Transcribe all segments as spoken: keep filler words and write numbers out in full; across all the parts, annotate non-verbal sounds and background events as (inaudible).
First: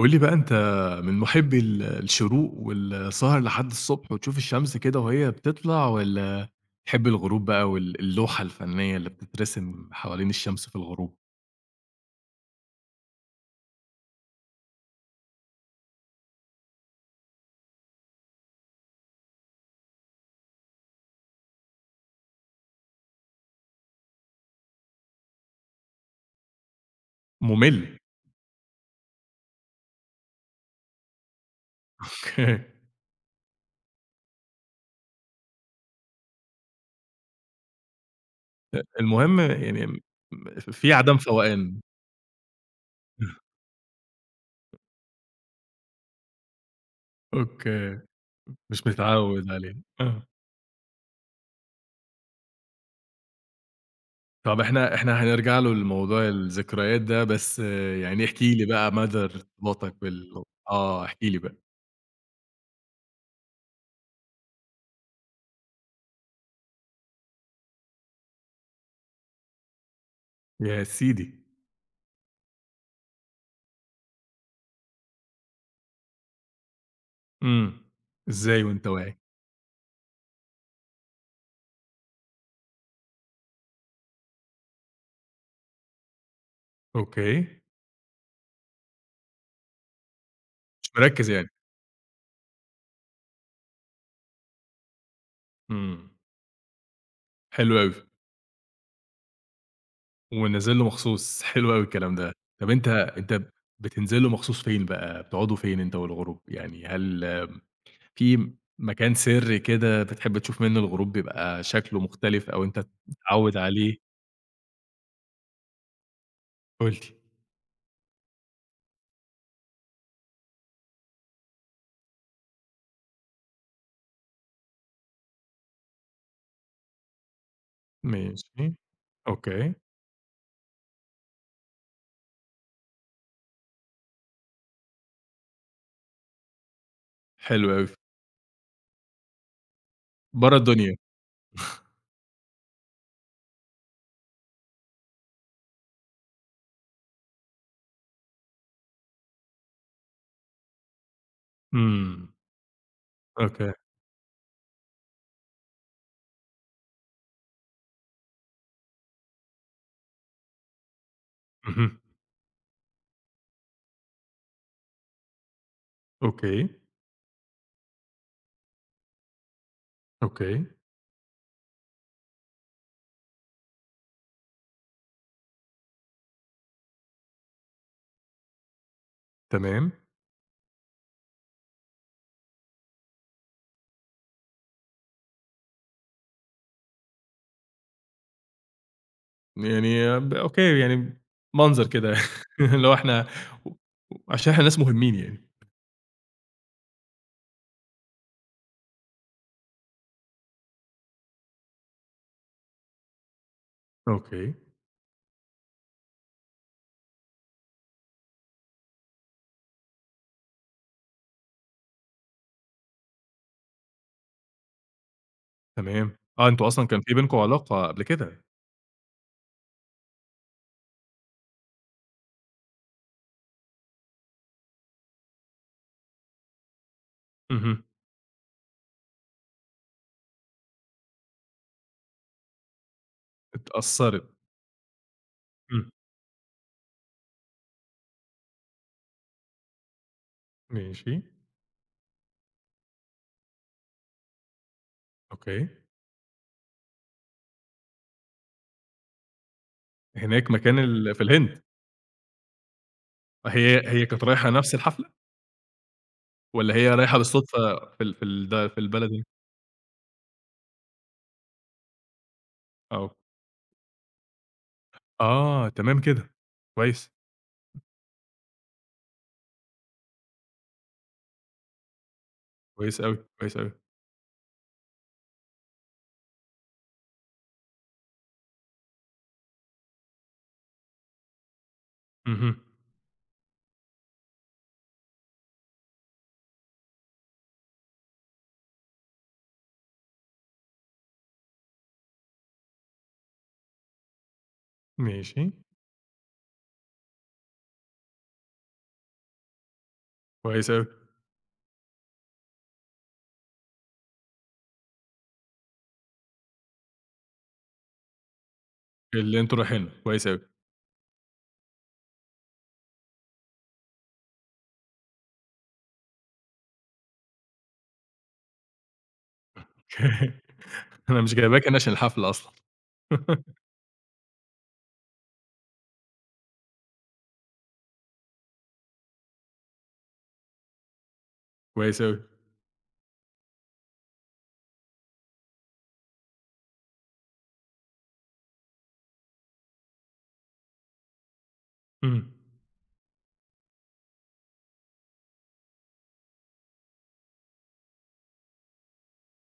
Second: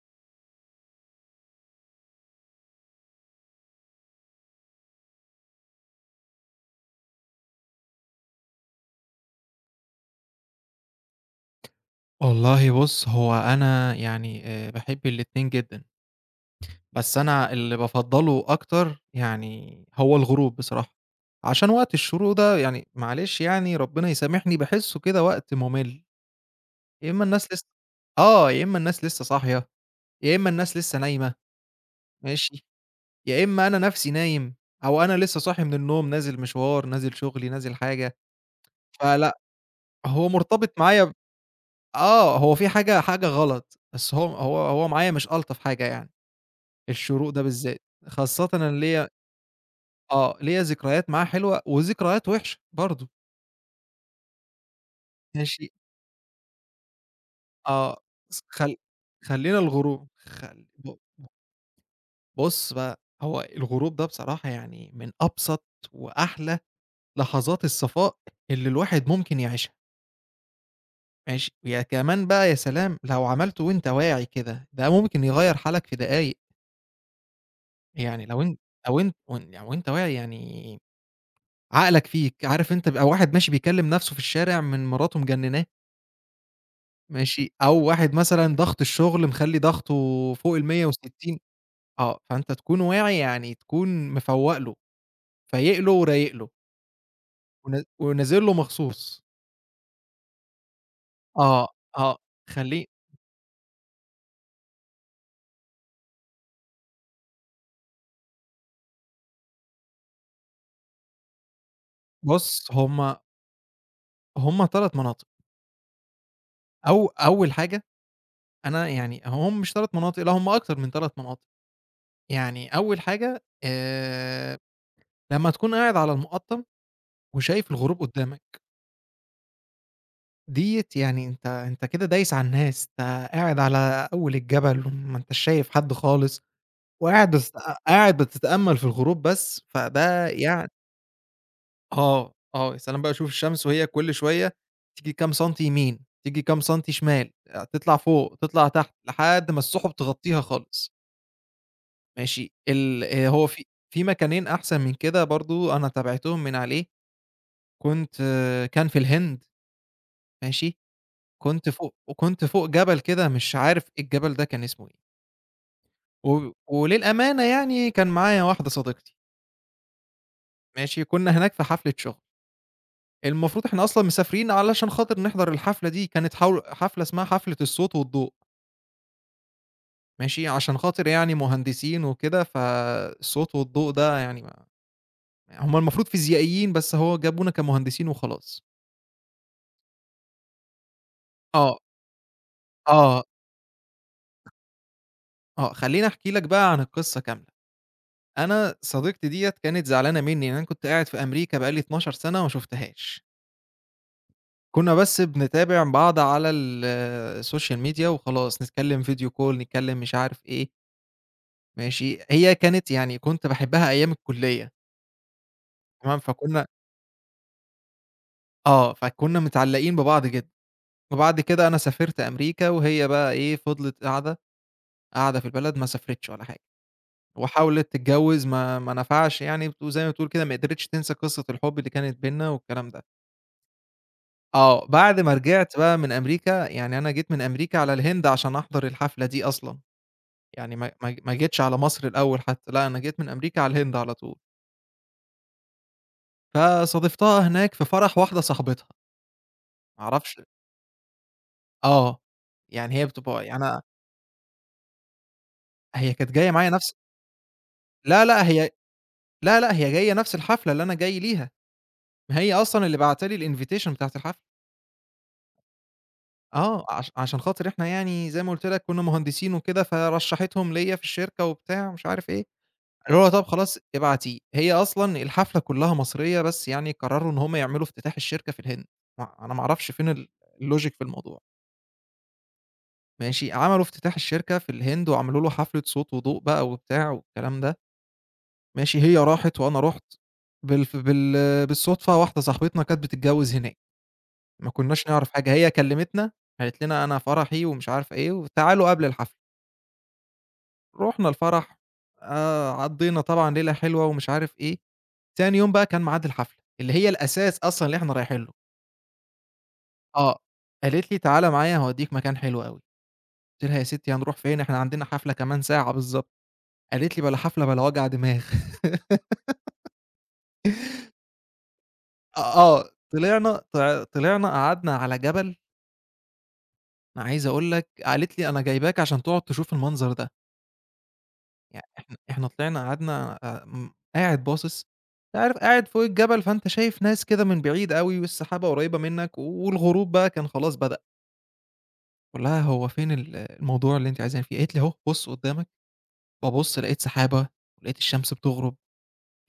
قُل لي بقى أنت من مُحبّي ال الشروق والسهر لحد الصبح وتشوف الشمس كده وهي بتطلع والّا تحب الغروب بقى وال اللوحة الفنية اللي بتترسم حوالين الشمس في الغروب؟ والله بُص، هو أنا يعني آآ باحب الاتنين جدًا، بس أنا اللي بافضّله أكتر يعني هو الغروب بصراحة، عشان وقت الشروق ده يعني معلش يعني ربنا يسامحني باحسّه كده وقت مُمِل. يا إمّا الناس لسّه مُمِل. آه، يا إمّا الناس لسّه صاحية، يا إمّا الناس لسّه نايمة، ماشي، (laughs) يا إمّا أنا نَفْسي نايم أو أنا لسّه صاحي من النوم نازل مشوار، نازل شُغلي، نازل حاجة، فلأ. المهم يعني م هو مرتبط في معايا ب عدم فوقان. آه، هو في حاجة حاجة (laughs) غلط، بس هو هو هو معايا مش ألطف حاجة يعني. الشروق ده بالذات، أوكي. خاصةً أنا مش ليّا متعوّد عليه. آه. آه، ليّا ذكريات معاه حلوة وذكريات وحشة برضه، طَب إحنا إحنا هنرجع ماشي، له لموضوع الذكريات ده، بس آه، آه، يعني س احكِ لي خل بقى مدى خلّينا ارتباطك الغروب بال خل ب آه. احكِ لي بقى. بُص بقى، هو الغروب ده بصراحة يعني من أبسط وأحلى لحظات الصفاء اللي الواحد ممكن يعيشها. يا سيدي! ماشي، يا كمان بقى يا سلام لو عملته وأنت واعي كده، ده ممكن يغيّر حالك في دقايق. إمم. يعني لو أن إزاي وأنت لو أنت واعي؟ ون وأنت واعي يعني عقلك فيك، عارف أنت بيبقى واحد ماشي بيكلّم نَفْسه في الشارع من مراته مجنّناه. ماشي، أوكي، أو واحد مثلًا ضغط الشغل مخلّي ضغطه فوق مش مركّز المية وستين. يعني، آه، فأنت تكون واعي يعني تكون مفوّق له، فايق له إمم، ورايق له ون حلو أوي، ونازل له مخصوص. ونازل له مخصوص، آه، حلو أوي الكلام آه، ده. طَب خلّيه. أنت أنت بتنزل له مخصوص فين بقى، بتقعدوا فين أنت والغروب؟ يعني هل في مكان سرّي كده بتحب تشوف منّه الغروب بيبقى شكله مختلف أو بُص أنت هم متعوّد عليه؟ هم 3 مناطق، قُل لي. أو أول حاجة. أنا يعني هم مش 3 مناطق، لأ هم أكتر من 3 مناطق. يعني أول حاجة، آآ، لمّا تكون قاعد على المُقطّم وشايف الغروب قدّامك. ماشي، أوكي، ديّة يعني أنت أنت كده دايس على الناس، أنت قاعد على أول الجبل وما أنتاش شايف حد خالص، وقاعد بتت حلو أوي، قاعد بتتأمل في الغروب بس، فده برّه يعني الدنيا، آه. آه، يا سلام بقى شوف الشمس وهي كل شوية تيجي كام سنتي يمين، تيجي كام سنتي شمال، تطلع فوق، تطلع تحت، لحد ما السحب تغطيها خالص. إمم، ماشي. ال آآ هو في أوكي، في مكانين أحسن من كده برضه أنا تابعتهم من عليه. كنت آه، كان في الهند. ماشي؟ كنت فوق اهم، وكنت فوق جبل كده مش عارف إيه الجبل ده كان اسمه إيه. و أوكي، وللأمانة يعني كان معايا واحدة صديقتي. أوكي، ماشي، كنا هناك في حفلة شغل. المفروض إحنا أصلًا مسافرين علشان خاطر نحضر الحفلة دي، كانت حو حفلة اسمها حفلة الصوت والضوء. تمام. ماشي، عشان خاطر يعني مهندسين وكده، فالصوت والضوء ده يعني ما هم المفروض فيزيائيين بس هو جابونا كمهندسين وخلاص. يعني ب أوكي، يعني آه، منظر كده (laughs) اللي هو آه، إحنا و عشان إحنا ناس مهمين يعني. آه، خلّيني أحكي لك بقى عن القصة كاملة. أنا صديقتي ديّة كانت زعلانة منّي، لإن أنا كنت قاعد في أمريكا بقى لي اتناشر سنة سَنة وما شُفتهاش. أوكي، كُنّا بس بنتابع بعض على ال الsocial media وخلاص، نتكلّم video call نتكلّم مش عارف إيه. ماشي، هي كانت يعني كنت باحبها أيام الكُلّية. تمام. تمام، آه، أنتم فكُنّا أصلًا كان في بينكم علاقة قبل كده. آه، فكُنّا متعلّقين ببعض جدًا. وبعد كده أنا سافرت أمريكا وهي بقى إيه، فضلت قاعدة، قاعدة في البلد ما سافرتش ولا حاجة، اهم، وحاولت تتجوّز ما ما نفعش يعني، وزي ما بتقول كده ما قدرتش تنسى قصّة الحُب اللي كانت بيننا والكلام ده. اتأثّرت. آه، بعد ما رجعت إمم، بقى من أمريكا، يعني أنا جيت من أمريكا على الهند عشان أحضر الحفلة دي أصلًا. يعني ما ماشي، ما ما جيتش على مصر الأول حتى، لأ أنا جيت من أمريكا على الهند على طول. أوكي. فصادفتها هناك في فرح واحدة صاحبتها، ما أعرفش هناك مكان ال في الهند، آه، يعني هي بتبقى يعني أنا هي هي كانت رايحة نفس الحفلة هي كانت جاية معايا والّا هي نفس. رايحة بالصدفة في ال في لا، لأ ال ده هي في البلد هنا؟ لا، لأ هي جاية نفس الحفلة اللي أنا جاي ليها، ما هي أصلًا اللي آه، باعتة لي الinvitation بتاعة الحفلة. آه، تمام كده، آه، عش كويس، عشان خاطر إحنا يعني زي ما قُلت لك كنا مهندسين وكده، فرشحتهم ليّا في الشركة وبتاع ومش عارف إيه. كويس اللي أوي، هو طب كويس أوي. خلاص ابعتيه، هي أصلًا الحفلة كلّها مصرية، بس يعني قرروا إن هم يعملوا افتتاح الشركة في الهند. ما أنا ما أعرفش فين ال الlogic في الموضوع. اهم، ماشي، عملوا افتتاح الشركة في الهند وعملوا له حفلة صوت وضوء بقى وبتاع والكلام ده. ماشي، هي راحت وأنا رُحت، بالف بال بالصدفة واحدة صاحبتنا كانت بتتجوّز هناك، ما كناش نعرف ماشي، حاجة، هي كلّمتنا قالت لنا أنا فرحي ومش عارفة إيه وتعالوا قبل الحفلة. كويس أوي، رُحنا الفرح، آآ، عدّينا طبعًا ليلة حلوة ومش عارف إيه. تاني يوم بقى كان ميعاد الحفلة، اللي هي الأساس أصلًا اللي إحنا رايحين له. اللي أنتم رايحينه، كويس آه. أوي. قالت لي: "تعالَ معايا هاوديك مكان حلو أوي." قُلت لها: "يا ستي هنروح فين؟ إحنا عندنا حفلة كمان ساعة بالضبط." قالت لي: "بلا حفلة بلا وجع دماغ." (laughs) (laughs) (laughs) أنا مش جايباكِ أنا عشان الحفلة أصلًا. آه، آه، طلعنا (laughs) طع طلعنا قعدنا على جبل، أنا عايز أقول لك قالت لي: "أنا جايباك عشان تقعد تشوف المنظر ده." يعني كويس إحنا أوي. إحنا طلعنا قعدنا آآ، م قاعد باصص. أنت عارف قاعد فوق الجبل فأنت شايف ناس كده من بعيد أوي والسحابة قريبة منك والغروب بقى كان خلاص بدأ. إمم. باقول لها: "هو فين ال الموضوع اللي أنتِ عايزاني فيه؟" قالت لي: "أهو بُص قدّامك." بابُص لقيت سحابة، ولقيت الشمس بتغرب،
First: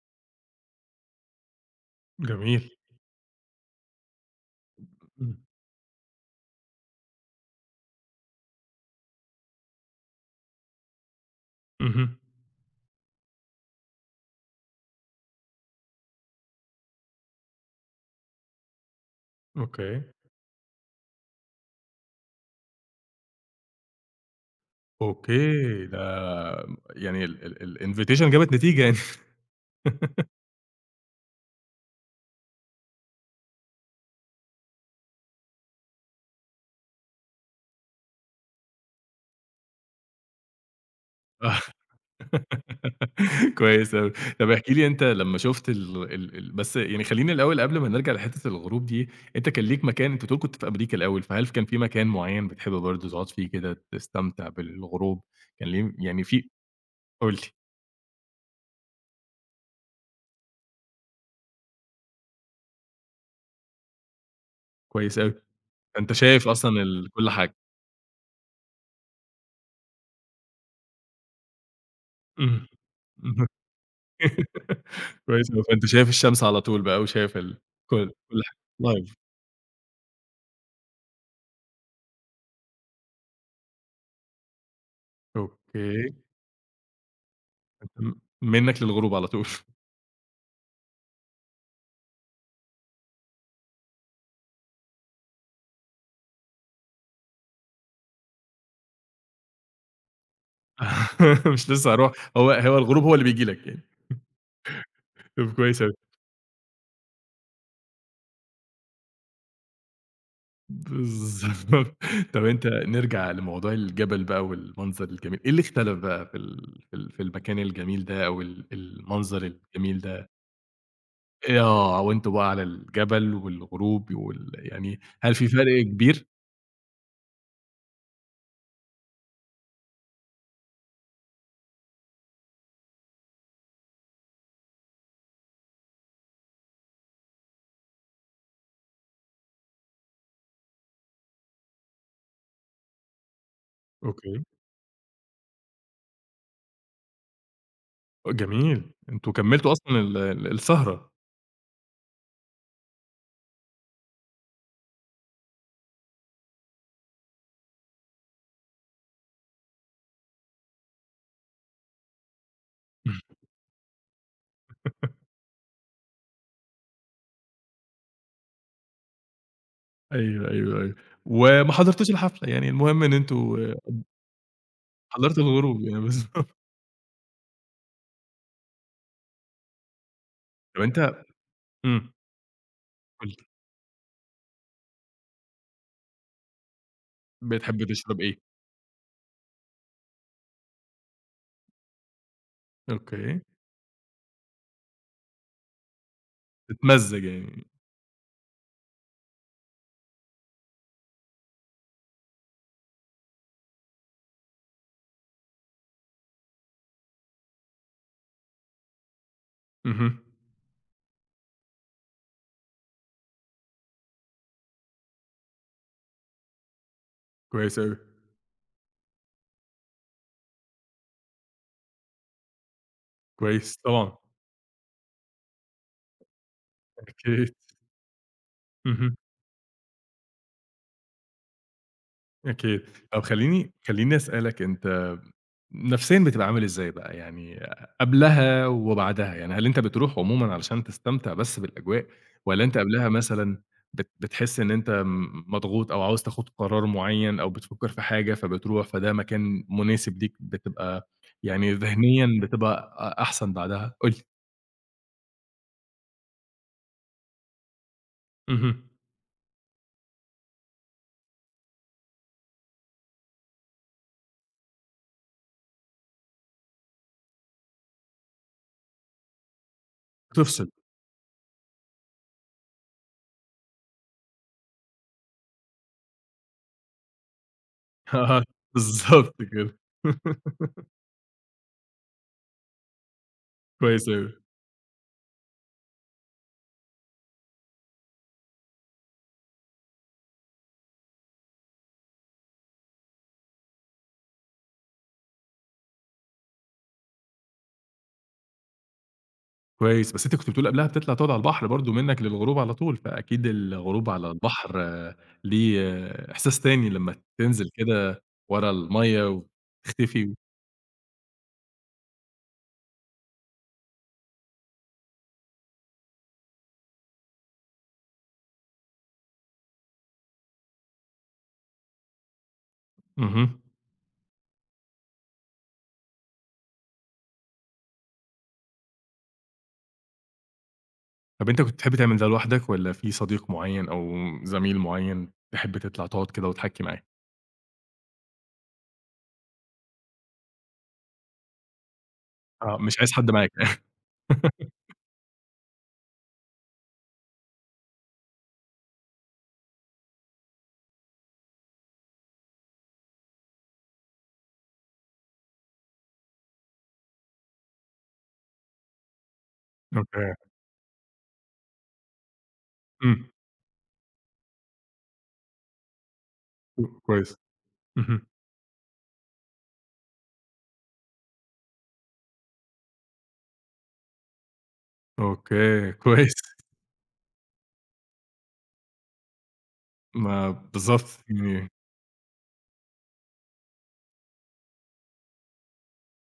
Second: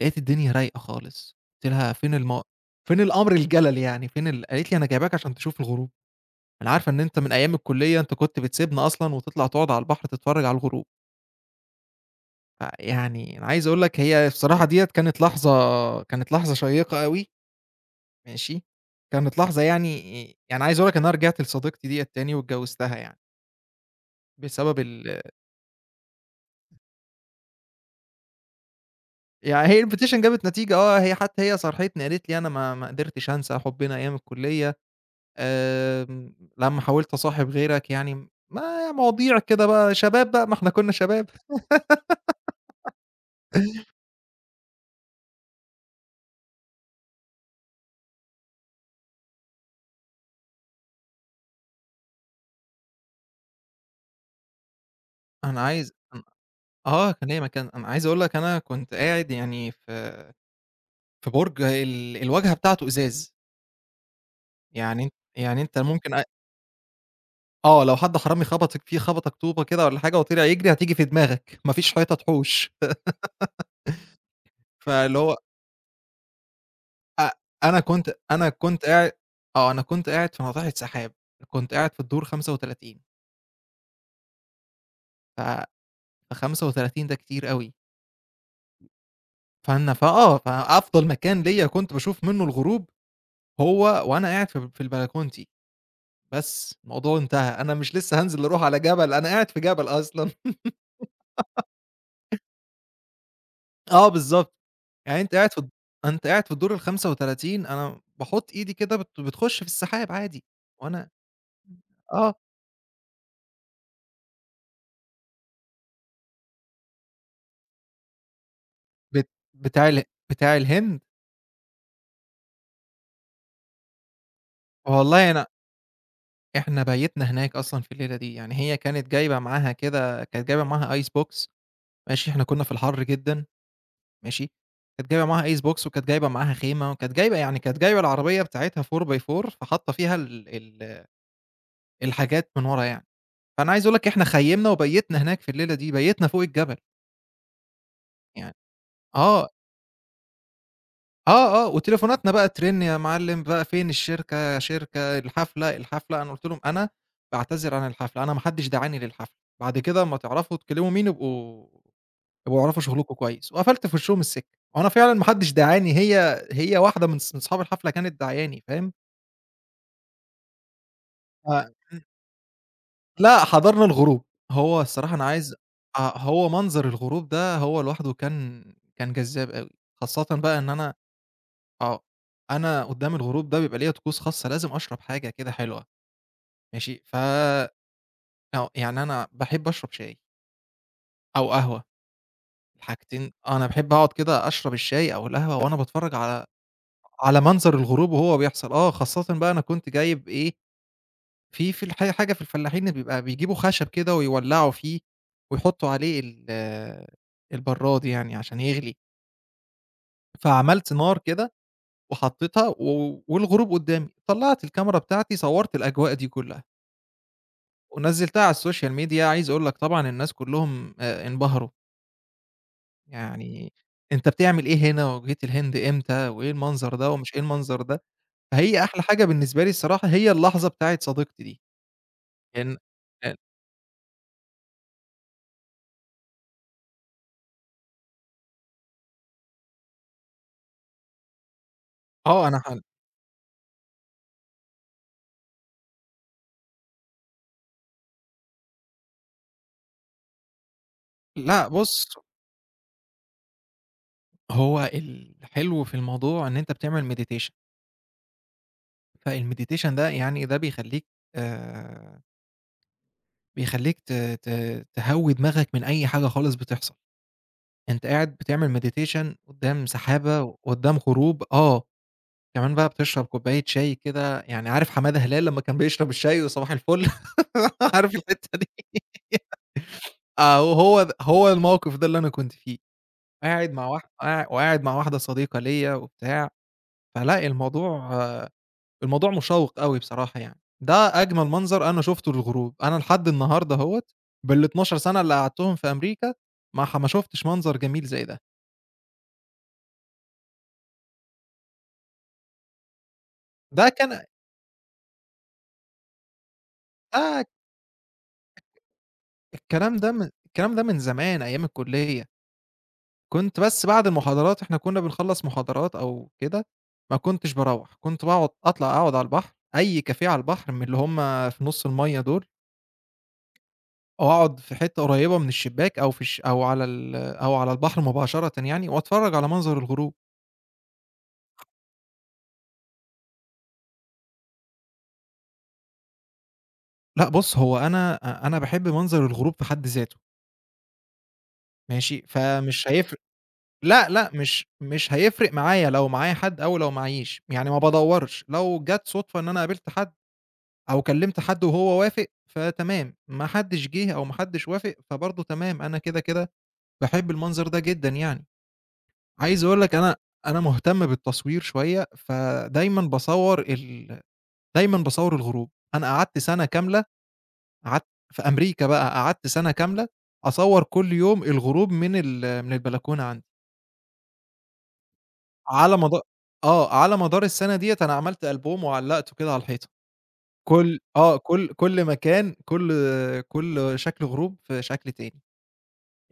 لقيت الدنيا رايقة خالص. قُلت لها: "فين الم جميل. فين الأمر الجلل يعني فين ال" قالت لي: "أنا جايباك عشان إمم. تشوف الغروب، أنا عارفة إن أنت من أيام الكلية أنت كنت بتسيبنا أصلًا وتطلع تقعد على البحر تتفرّج على الغروب." اهم. فيعني أنا عايز أقول لك هي بصراحة ديّة كانت لحظة، كانت لحظة شيّقة أوي، ماشي، كانت لحظة يعني. أوكي. يعني عايز أقول لك إن أنا رجعت لصديقتي ديّة تاني واتجوّزتها يعني بسبب ال أوكي. ده يعني ال ال الinvitation جابت نتيجة يعني. يعني هي الإنفيتيشن جابت نتيجة. آه، هي حتى هي صارحتني قالت لي: "أنا ما ما قدرتش أنسى حُبنا أيام الكُلّية، آمم، لمّا حاولت أصاحب غيرك يعني." ما مواضيع كده بقى شباب بقى، ما إحنا كُنّا شباب. (laughs) آه. (laughs) كويس أوي. طب احكِ لي أنت لمّا شُفت ال ال ال بس يعني خلّيني الأول قبل ما نرجع لحتّة الغروب دي، أنت كان ليك مكان أنت بتقول كنت في أمريكا الأول، فهل كان في مكان معيّن بتحب برضه تقعد فيه كده تستمتع بالغروب؟ أنا كان ليه عايز أن يعني في آه، كان قُل لي. ليا مكان. أنا عايز أقول لك أنا كنت قاعد يعني في في برج ال الواجهة بتاعته إزاز، يعني أنت كويس أوي. يعني أنت ممكن فأنت أ. شايف أصلًا ال كل حاجة. آه، لو حد حرامي خبطِك فيه خبطك طوبة كده والّا حاجة وطلع يجري هتيجي في دماغك، ما فيش حيطة إمم. تحوش. (laughs) اهم. فاللي هو كويس أوي، فأنت شايف الشمس على طول بقى أ وشايف ال أنا كل كنت كل أنا حاجة كنت قاعد. live آه، أنا كنت قاعد في ناطحة سحاب، كنت قاعد في الدور خمسة وتلاتين، ف أوكي، فخمسة وتلاتين ده كتير أوي، م منك للغروب على طول. فأنا فآه، فأفضل مكان ليّا كنت باشوف منّه الغروب هو وأنا قاعد في في البلكونتي. بس الموضوع انتهى، أنا مش لسه هانزل أروح على جبل، أنا قاعد في جبل أصلًا. (laughs) مش لسه هاروح هو هو الغروب هو اللي بييجي لك يعني. (laughs) آه بالضبط. يعني أنت قاعد طب في الد، كويس أوي. أنت قاعد في الدور الخامس والتلاتين أنا باحط إيدي كده بت بتخش في السحاب عادي. وأنا بالضبط. (laughs) آه، طب أنت نرجع لموضوع الجبل بقى والمنظر الجميل، إيه اللي اختلف بقى في ال في ال في المكان الجميل ده أو ال بت المنظر بتاع الجميل ال، ده؟ بتاع الهند. آه، وأنتم بقى على الجبل والغروب وال يعني والله هل أنا في فرق كبير؟ إحنا بيّتنا هناك أصلًا في الليلة دي، يعني هي كانت جايبة معاها كده كانت جايبة معاها ice box. ماشي، إحنا كنا في الحر جدًا. ماشي، كانت جايبة معاها ice box وكانت جايبة معاها خيمة، وكانت جايبة يعني كانت جايبة العربية بتاعتها فور باي فور فحاطة فيها ال ال الحاجات من ورا يعني. فأنا عايز أقول لك إحنا أوكي. خيّمنا وبيّتنا هناك في الليلة دي، بيّتنا فوق الجبل يعني. جميل، أنتم آه. كمّلتوا أصلًا ال ال السهرة. آه، آه، وتليفوناتنا بقى ترن يا معلم بقى فين الشركة، يا شركة، الحفلة، الحفلة، أنا قُلت لهم: "أنا باعتذر عن الحفلة، أنا ما حدش دعاني للحفلة، بعد كده أمّا تعرفوا تكلموا مين يبقوا يبقوا اعرفوا شغلكم كويس." وقفلت في وشّهم السكة. هو أنا فعلًا ما حدش دعاني، هي هي واحدة من ص من صحاب الحفلة كانت داعياني فاهم. أيوه، أيوه، أيوه. ف وما حضرتوش الحفلة، يعني المهم إن لأ، أنتم حضرنا الغروب. هو الصراحة أنا حضرتوا عايز الغروب يعني آه، بالضبط. هو (laughs) منظر الغروب ده هو لوحده كان، كان جذاب أوي، خاصةً بقى إن طب أنا أنت آه، إمم، أنا قدّام قُل لي، الغروب ده بيبقى ليّا طقوس خاصة لازم أشرب حاجة كده حلوة. ماشي، ف بتحب تشرب إيه؟ آه، يعني أنا باحب أشرب شاي أو قهوة، الحاجتين. أوكي، آه، أنا باحب أقعد كده أشرب الشاي أو القهوة وأنا باتفرّج على تتمزّج على يعني. منظر الغروب وهو بيحصل. آه، خاصةً بقى أنا كنت جايب إيه، في في الح حاجة في الفلاحين اللي بيبقى بيجيبوا خشب كده ويولّعوا فيه ويحطّوا عليه ال البرّاد يعني عشان يغلي. اهم، فعملت نار كده وحطّيتها و والغروب قدّامي، طلّعت الكاميرا بتاعتي صوّرت الأجواء دي كلّها. كويس أوي، ونزّلتها على السوشيال ميديا، عايز أقول لك طبعًا الناس كلّهم آآ انبهروا، يعني كويس طبعًا، أنت بتعمل إيه هنا، وجيت الهند إمتى، وإيه المنظر ده، ومش إيه أكيد، المنظر ده. فهي أحلى اهم، حاجة بالنسبة لي الصراحة هي اللحظة بتاعة صديقتي دي، لإن أكيد. طب أ. خلّيني خلّيني أسألك أنت نفسيًا بتبقى عامل إزاي بقى، يعني قبلها وبعدها، يعني هل أنت بتروح عمومًا علشان تستمتع بس بالأجواء، آه أنا والّا ح. أنت قبلها مثلًا بت بتحس إن أنت م مضغوط أو عاوز تاخد قرار معين أو بتفكّر في حاجة فبتروح، فده مكان مناسب ليك بتبقى لأ يعني بُص، ذهنيًا بتبقى أ أحسن بعدها؟ قُل لي. هو الحلو في الموضوع إن أنت بتعمل meditation، اهم. فالmeditation ده يعني ده بيخلّيك آآ بيخلّيك ت ت تهوّي دماغك من أي حاجة خالص بتحصل، أنت قاعد بتعمل meditation قدّام سحابة تفصل. وقدّام غروب. آه. كمان بقى بتشرب كوباية شاي كده، يعني عارف حمادة هلال لمّا كان بيشرب الشاي وصباح الفل؟ (laughs) (laughs) عارف آه، الحتّة دي؟ بالضبط كده. آه، (laughs) وهو د هو الموقف ده اللي أنا كنت فيه، قاعد مع واح كويس أوي. قاع وقاعد مع واحدة صديقة ليّا وبتاع. فلأ الموضوع آه، الموضوع مشوّق أوي بصراحة يعني، ده أجمل منظر أنا شُفته للغروب، أنا لحد النهارده أهوّة بال12 سَنة اللي قعدتهم في أمريكا ما ح ما شُفتش منظر جميل زي ده. كويس، بس أنت كنت بتقول قبلها بتطلع تقعد على البحر برضه منك للغروب على طول، فأكيد ده الغروب كان على البحر آه، ليه آه، إحساس تاني لمّا ده تنزل كده ورا المَيّة الكلام ده من وتختفي. الكلام ده من زمان أيام الكلية. كنت بس بعد المحاضرات إحنا كنا بنخلّص محاضرات أو كده، ما كنتش باروّح، كنت باقعد أطلع أقعد على البحر، أي كافيه على البحر من اللي هم في نُص المَيّة دول، اهم. أو أقعد في حتّة قريّبة من الشباك أو في الش أو على ال أو على البحر مباشرةً يعني وأتفرّج على منظر الغروب. طب أنت كنت بتحب تعمل ده لوحدك والّا في صديق معيّن أو زميل معيّن تحب تطلع تقعد كده وتحكي معاه؟ لأ بُص، هو أنا أ أنا باحب منظر الغروب في حد ذاته، ماشي، آه، فمش مش عايز هيفرق. حد معاك. لأ، لأ، مش (laughs) مش هيفرق معايا لو معايا حد أو لو معييش، يعني ما بادوّرش، لو جات صُدفة إن أنا قابلت حد أو كلّمت حد وهو وافق، فتمام، ما حدش جه أو ما حدش وافق، فبرضه تمام، أنا كده، كده باحب المنظر ده جدًا يعني. عايز أقول لك أنا، أوكي، أنا مهتم بالتصوير شوية، فدايمًا إمم، باصوّر ال، دايمًا باصوّر الغروب. أنا قعدت سَنة كاملة، كويس. قعدت اهم. في أمريكا بقى، قعدت سَنة كاملة أصوّر كل يوم الغروب من ال من البلكونة عندي. أوكي، على مدا كويس. آه، على مدار السَنة ديّة أنا عملت ألبوم وعلّقته كده على الحيطة. ما كل بالضبط، آه، كل يعني كل مكان، كل كل شكل غروب في شكل تاني،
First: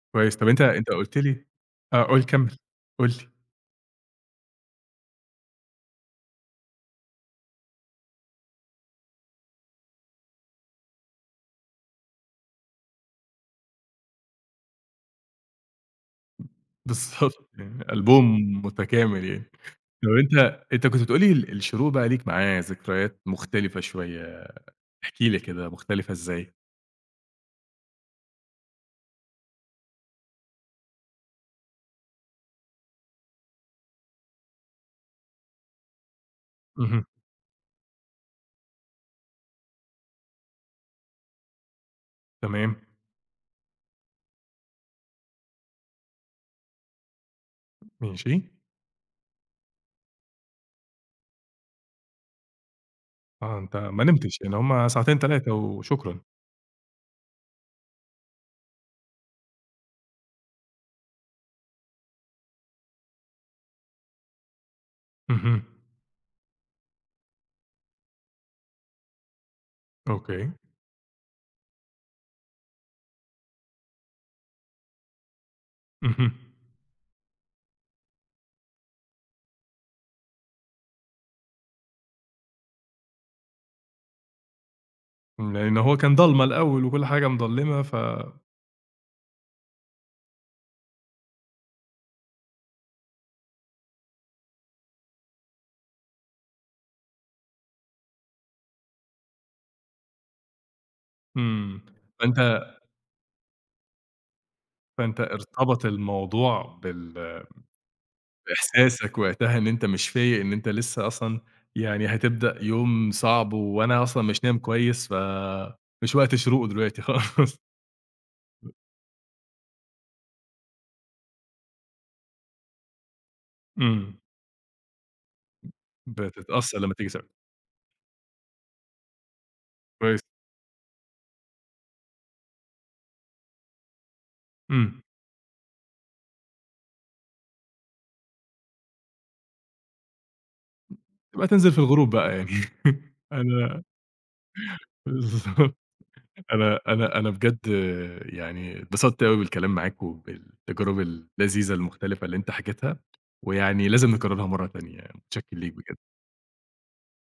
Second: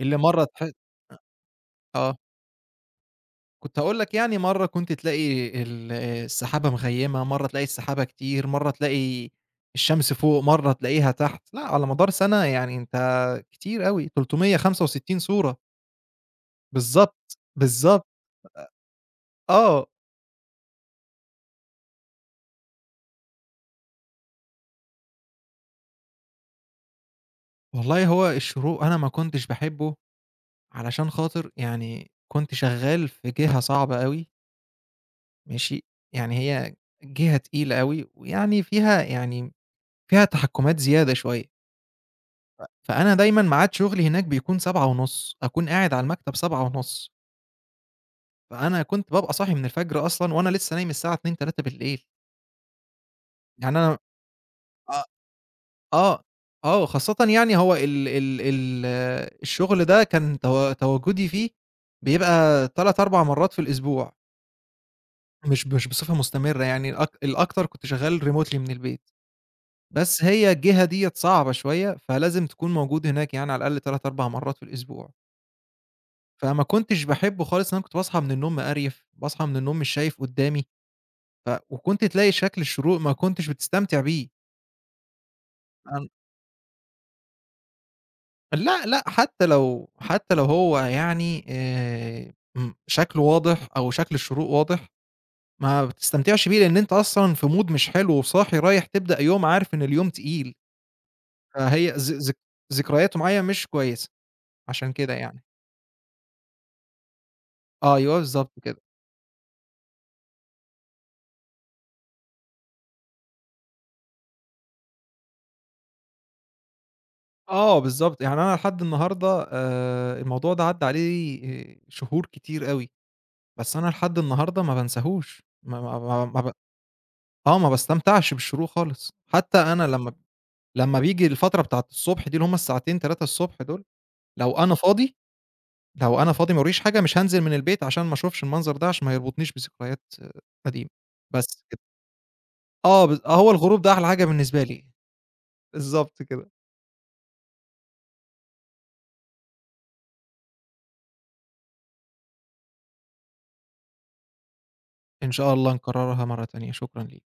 اللي كويس. مرّة طب أنت تح أنت قُلت لي آه، آه، قُل كمّل، قُل لي. كنت هاقول لك يعني مرّة كنت تلاقي ال السحابة مغيّمة، مرّة تلاقي السحابة كتير، مرّة تلاقي الشمس فوق، مرّة تلاقيها تحت، لأ على مدار سَنة يعني أنت كتير أوي، 365 صورة، بالضبط، بالضبط، (laughs) يعني بالضبط. ألبوم متكامل يعني. آه، طب أنت أنت كنت بتقول لي ال الشروق بقى ليك معاه ذكريات مختلفة شوية، احكِ لي كده مختلفة إزاي؟ والله هو الشروق أنا ما كنتش باحبه علشان خاطر يعني كنت شغّال في جهة صعبة أوي. ماشي، يعني هي اهم، جهة تقيلة أوي، ويعني فيها يعني فيها تحكُّمات زيادة شوية. تمام، فأنا دايمًا ميعاد شغلي هناك بيكون سبعة ونص أكون قاعد على المكتب سبعة ونص. ماشي. فأنا كنت بابقى صاحي من الفجر أصلًا وأنا لسه نايم الساعة اتنين، الثالثة. آه، يعني أنت أنا ما نمتش، يعني هم آه، ساعتين تلاتة وشكرًا. آه، آه، خاصةً يعني هو ال ال ال آه، الشغل ده كان تو تواجدي فيه بيبقى ثلاث، أربع مرات في الأسبوع، اهم، مش مش بصفة مستمرة يعني الأك الأكتر كنت شغال remotely من البيت. بس هي أوكي، الجهة ديّة صعبة شوية، فلازم تكون موجود هناك يعني على الأقل تلاتة، أربعة مرات في الأسبوع. اهم. فما كنتش باحبه خالص، أنا كنت باصحى من النوم مقريف، باصحى من النوم مش شايف قدّامي، ف وكنت تلاقي شكل الشروق ما كنتش بتستمتع بيه، لإن هو أن كان ضلمة الأول وكل حاجة مضلمة ف لأ، لأ، حتى لو حتى لو هو يعني آآ، امم، شكله واضح أو شكل الشروق واضح، ما بتستمتعش بيه لأن أنت أصلًا في mood مش حلو وصاحي رايح تبدأ يوم عارف إن اليوم تقيل. إمم، فهي ذ ذك فأنت ذكرياته معايا مش كويسة، عشان كده فأنت يعني. ارتبط الموضوع بال أيوه بالضبط كده. إحساسك وقتها إن أنت مش فايق، إن أنت لسه أصلًا يعني هتبدأ يوم صعب، وأنا أصلًا مش نايم كويس، فمش وقت شروقه دلوقتي (laughs) خالص. آه بالضبط، يعني أنا لحد النهارده آآ الموضوع ده عدّى عليه آآ شهور كتير أوي، بس أنا لحد إمم، النهارده ما بانساهوش، ما ما ما ما ب بتتأثّر لمّا تيجي سيرته، آه ما باستمتعش بالشروق خالص، حتى أنا لمّا، كويس، لمّا بييجي الفترة بتاعة الصبح دي اللي هُم الساعتين تلاتة دول، لو أنا إمم، فاضي، لو أنا فاضي ما وراييش حاجة مش هانزل من البيت عشان ما اشوفش المنظر ده، عشان ما يربطنيش بذكريات آه، قديمة، تبقى بس تنزل في كده. الغروب بقى يعني. آه ب (laughs) آه هو الغروب أنا ده أحلى حاجة بالنسبة لي، بالضبط، بالضبط كده. أنا أنا أنا بجد يعني اتبسطت أوي بالكلام معاك، وبالتجارب اللذيذة المختلفة اللي أنت حكيتها، ويعني لازم نكررها مرّة تانية، إن شاء متشكّر الله ليك بجد. نكررها مرة تانية، شكرًا ليك.